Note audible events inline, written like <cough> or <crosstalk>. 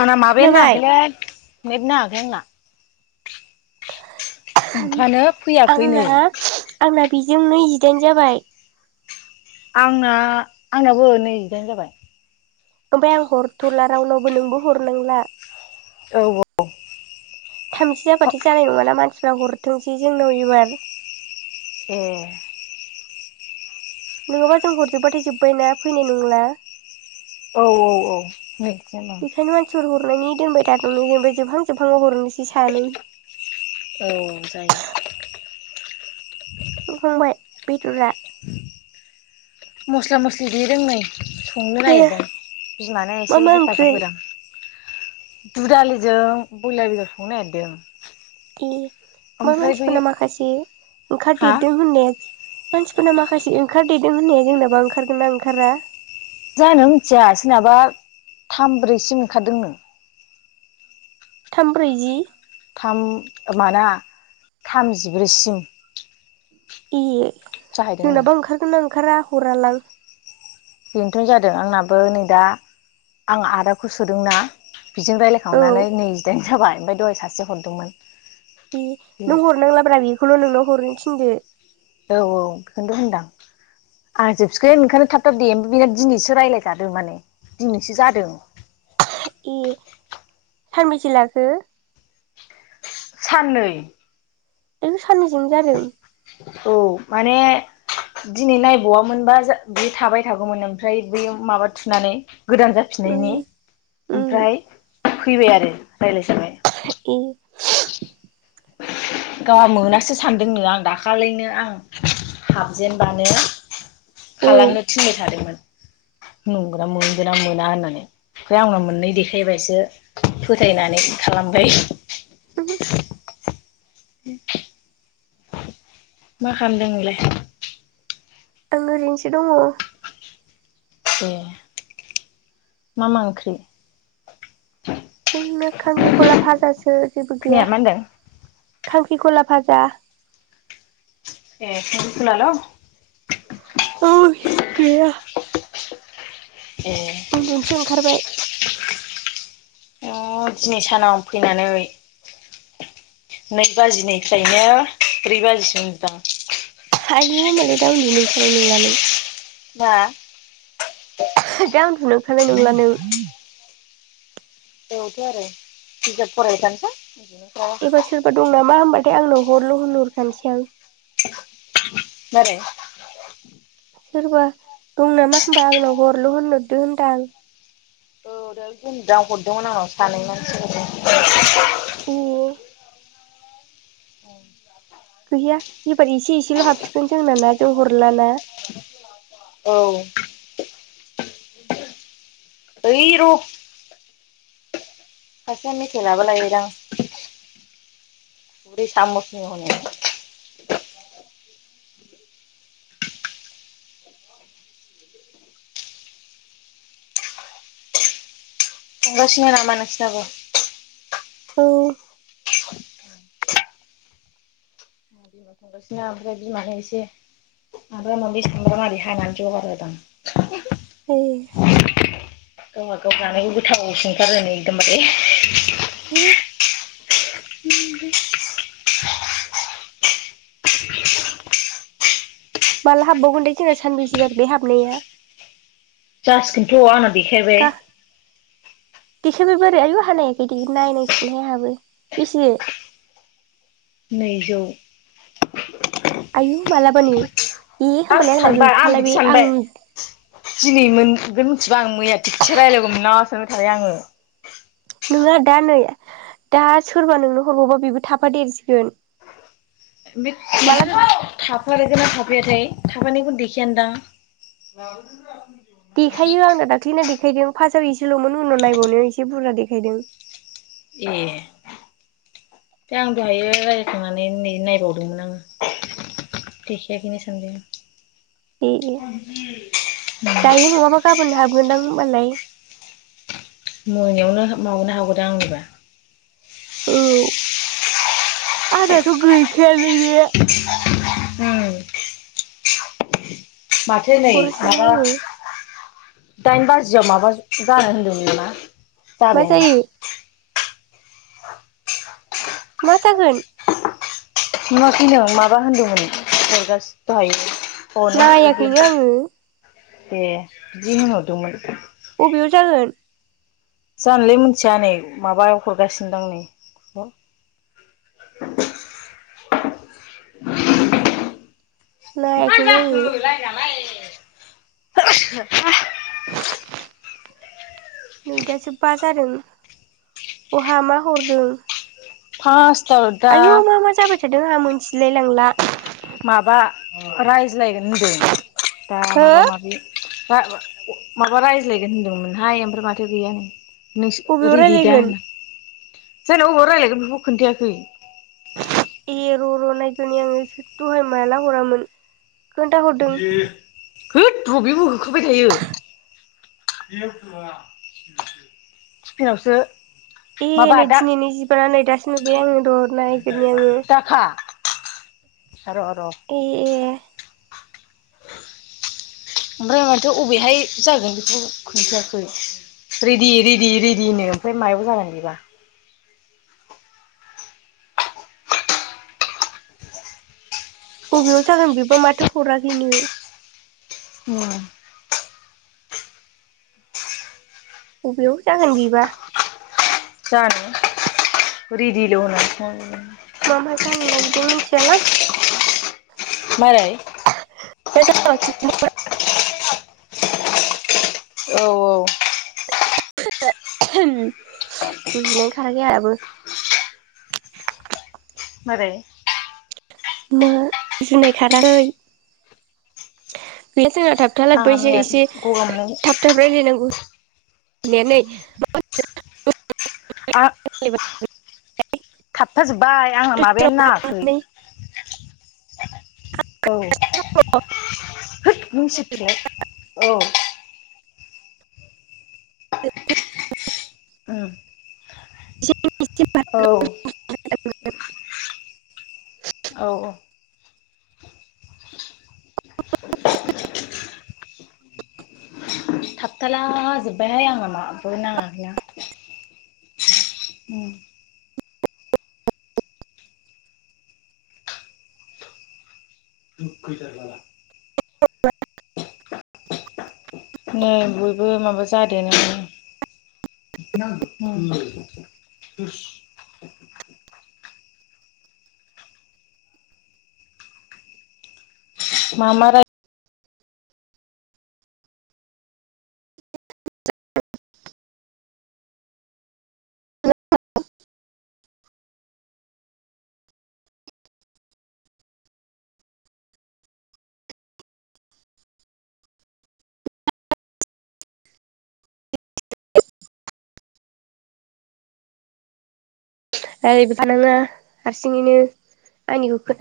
आंना माबायानो खोनाबाय नांङाखैलै नेट नांङाखै बुंना आंना आंना बेजों नैजिदाइन जाबाय आंना आंनाबो नैजिदाइन जाबाय ओमफ्राय आं हरथ'ला रावनावबो नोंबो हरनांला। औ औ थामजिसे जाबाथाय जानाय नंङाना मानसिफ्रा हरथोंसै जोंनाव एबार ए नंङाबा जों हरजोब्बाथाय जोबबायना फैनाय नंला औ औ औ नै बेखायनो मानसिफोर हरनायनि दोनबाय थाथ'नो ओमफाय जोबहां जोबहांङाव हरनोसै सानै औ जायो संंखांबाय बेदरा? मस्ला मस्लि देदों नै संनो नागिरदों बिमानो मा एसे मा ओंख्रि हेफाजाब होदां दुदालिजों ब्यलार संनोनागिरदों ए बा मानसिफोरना माखासे हा ओंखारदेरदों होननाया मानसिफोरना माखासे ओंखारदेदों होननाया जोंनाबा ओंखारगोना ओंखारा जानो मिथिया सोदनाबा थामब्रैसिम ओंखारदों नो थाम ब्रैजि थाम माना थामजिब्रैसिम ए जाहैदोंनो जोंनाबा ओंखारगोनना ओंखारा हरालां बेनोथ' जादों आंनाबो नै दा आं आदाखौ सोदोंना बिजों औ रायलायखांनानै नैजिदाइन जाबाय ओमफाय दहाय सासे हरदोंमोन। ए नों बे हरनांलाब्रा बेखौल' नोंनाव हरनो थिनदो औ औ बेखौथ' होनदां आं जोबसिगोन ओंखायनो थाबथाब देम बिनो दिनैसो रायलायजादोंमोन। दिनैसो जादों। ए सानबेसे लाखो? साननै ए साननैजों जादों। औ माने दिनै नायबावामोनबा जा बे थाबाय थागौमोन ओमफ्राय बेयाव माबा थुनानै गोदान उम जाफिननायनि उम ओमफ्राय फैबाय आरो रायलायजाबाय ए गावहा मोनासो सानदोंनो आं दाखालैनो आं हाबजेनबानो औ खालामनो थिनबाय थादोंमोन। नंगोना मोनगोना मोना होननानै ओफ्राय आंना मोननाय देखायबायसो फोथायनानै खालामबाय <unintelligible> मा खालामदों नोंलाय? आं ओरैनोसो दङ। ए मा मा ओंख्रि? ओं नो खांख्रिखला भाजासो जेबो गैया। खोनाया मा होनदों खांख्रिखला भाजा। ए खांख्रिखलाल' औ गैया। ए उन्दुनोसो ओंखारबाय। आ दिनै सानाव फैनानै नै बाजिनिफ्रायनो ब्रै बाजिसिम आयु होमबालाय दा उन्दुनो ओंखारनाय नंला नों। हा? दा उन्दुनो ओंरखानाय नंला नों। बेवथ' आरो बिजाब फरायबाय थानोसै आं। एबार सोरबा दं नामा होमबाथाय आंनाव हरल' होनहरखानोसै आं। मारै? सोरबा दं नामा होमबा आंनाव हरल' होनहरदो होनदो आं। औ दहाय <unintelligible> हरदोंमोन आंनाव सानै मानसि। ए गैया एबार एसे एसेल' हाबसिगोन जोंनाना जों हरलाना। औ ओइ र' फास साननैसो लाबोलायबाय दां। <unintelligible> <unintelligible> औ नोंसिनो ओमफ्राय बिमानो एसे आ माबा माबि सोंबा मारि हाबानि जगार होदां। उम गोमो गोफा नै गोथाव नुसि खारो एकदमबारे। हो माला हाबबावगोन दे जोंना सानबेसे जागो दे हाबनाया। जासिगोनथ' आंना देखायबाय। देखायबायबो आरो आयु आहा नायाखै दे नायनांसिगोनहाय आंहाबो बेसे? <inaudible> नैजौ। आयु मालाबानो। ए आं होमबालाय आंना सानबाय आं गैखाला बिदि बे सानबाय दि दिनै मोन बे मिथिबा आं मैया थिगसे रायलायगौमोन ना सानबाय थाबाय आङो। नोङा दा नै दा सोरबा नोंनो हरबावबा बेबो थाफा देरसिगोन। बे माला <unintelligible> थाफागोनना थाफैयाथाय। थाफानायखौ देखायानो दां। देखायो आं ना दाख्लै ना दे देखायदों फासआव इसेल'मोन उनाव नायबावनायाव एसे बुरजा देखायदों। ए दे आं दहायो रायलाय खांनानै नै नायबावदोंमोन आङो। देखाया खैनो सोंदों ए दायो नङाबा गाबोन हाबगोनदां होमबालाय। मोनायावनो हाबबावगोन ना हागौथाय आंनिबा। औ आंनाथ' गैखायालै बे उम। माथो नै हरासैना माबा आङो दाइन बाजियाव माबा जानो होनदोंमोन नामा मा जाबायानो। जायो मा जागोन? नुआखैनों माबा होनदोंमोन थांगासिन दहायो हनो बिदि नायाखैनो आङो दे बिदि होनहरदोंमोन। बबेयाव जागोन? जानोलै मिथिया नै माबायाव हरगासिनो दां नै <inaudible> मा नायाखैनो जाखो आङो लाइन आलाय? <inaudible> नै दासो बा जादों बहा मा हरदों? फास आयु मा मा जाबाय थादों आंहा मोनथिलाय लांला। माबा रायज्लायगोन होनदों दा हो माबा माबि दा माबा रायज्लायगोन होनदोंमोनहाय ओमफ्राय माथो गैयानो। नोंसो बबेयाव रेडि दा रायलायगोन जानो अबाव रायजलायगोन बेखौ खोन्थायाखै। ए र' र' नायगोरनि आङो दहाय माला हरामोन खोन्थाहरदों। होद रबियो होखाबाय थायो। <unintelligible> तिफिनावसो ए नै दिनैनि जिबाना नै दासो नुबाय आङो र' नायगोरनि आङो। दाखा र' र' ए ए। <inaudible> ओमफ्राय माथो अबेहाय जागोन खौ खोनथाखै। रेदि रेदि रेदिनो ओमफाय मायाव जागोन बिबा। बबेयाव जागोन बिबा माथो हराखैनो? बबेयाव जागोन बिबा? जानो रेडिल' होनो। मा मा जानो नागिरदों मिथियालां? मारै? <unintelligible> औ औ। गुजुनायानो खाराखै आंहाबो। मारै? मा? जुनाय खाराखै। बे जोंना थाबथा आंहा लायबायसै मैया एसे गगा मोननाय थाब थाब रायलायनांगौ। <unintelligible> आ। बोरैबा थाबथाजोबबाय आङो दसे माबायानो राव नाङाखै। खालामनानै औ। होद नों सिरिथाया औ। <unintelligible> ओ। औ। <unintelligible> औ औ। थाबथाला जोब्बायहाय आं माबो नाङाखैना। उ। दुखैथारला। नै बयबो माबा जादों। बिना गु उन्द <unintelligible> <inaudible> मामा रा <unintelligible> आरो बिफानाङा हारसिङैनो। आंनिखौ खोनाया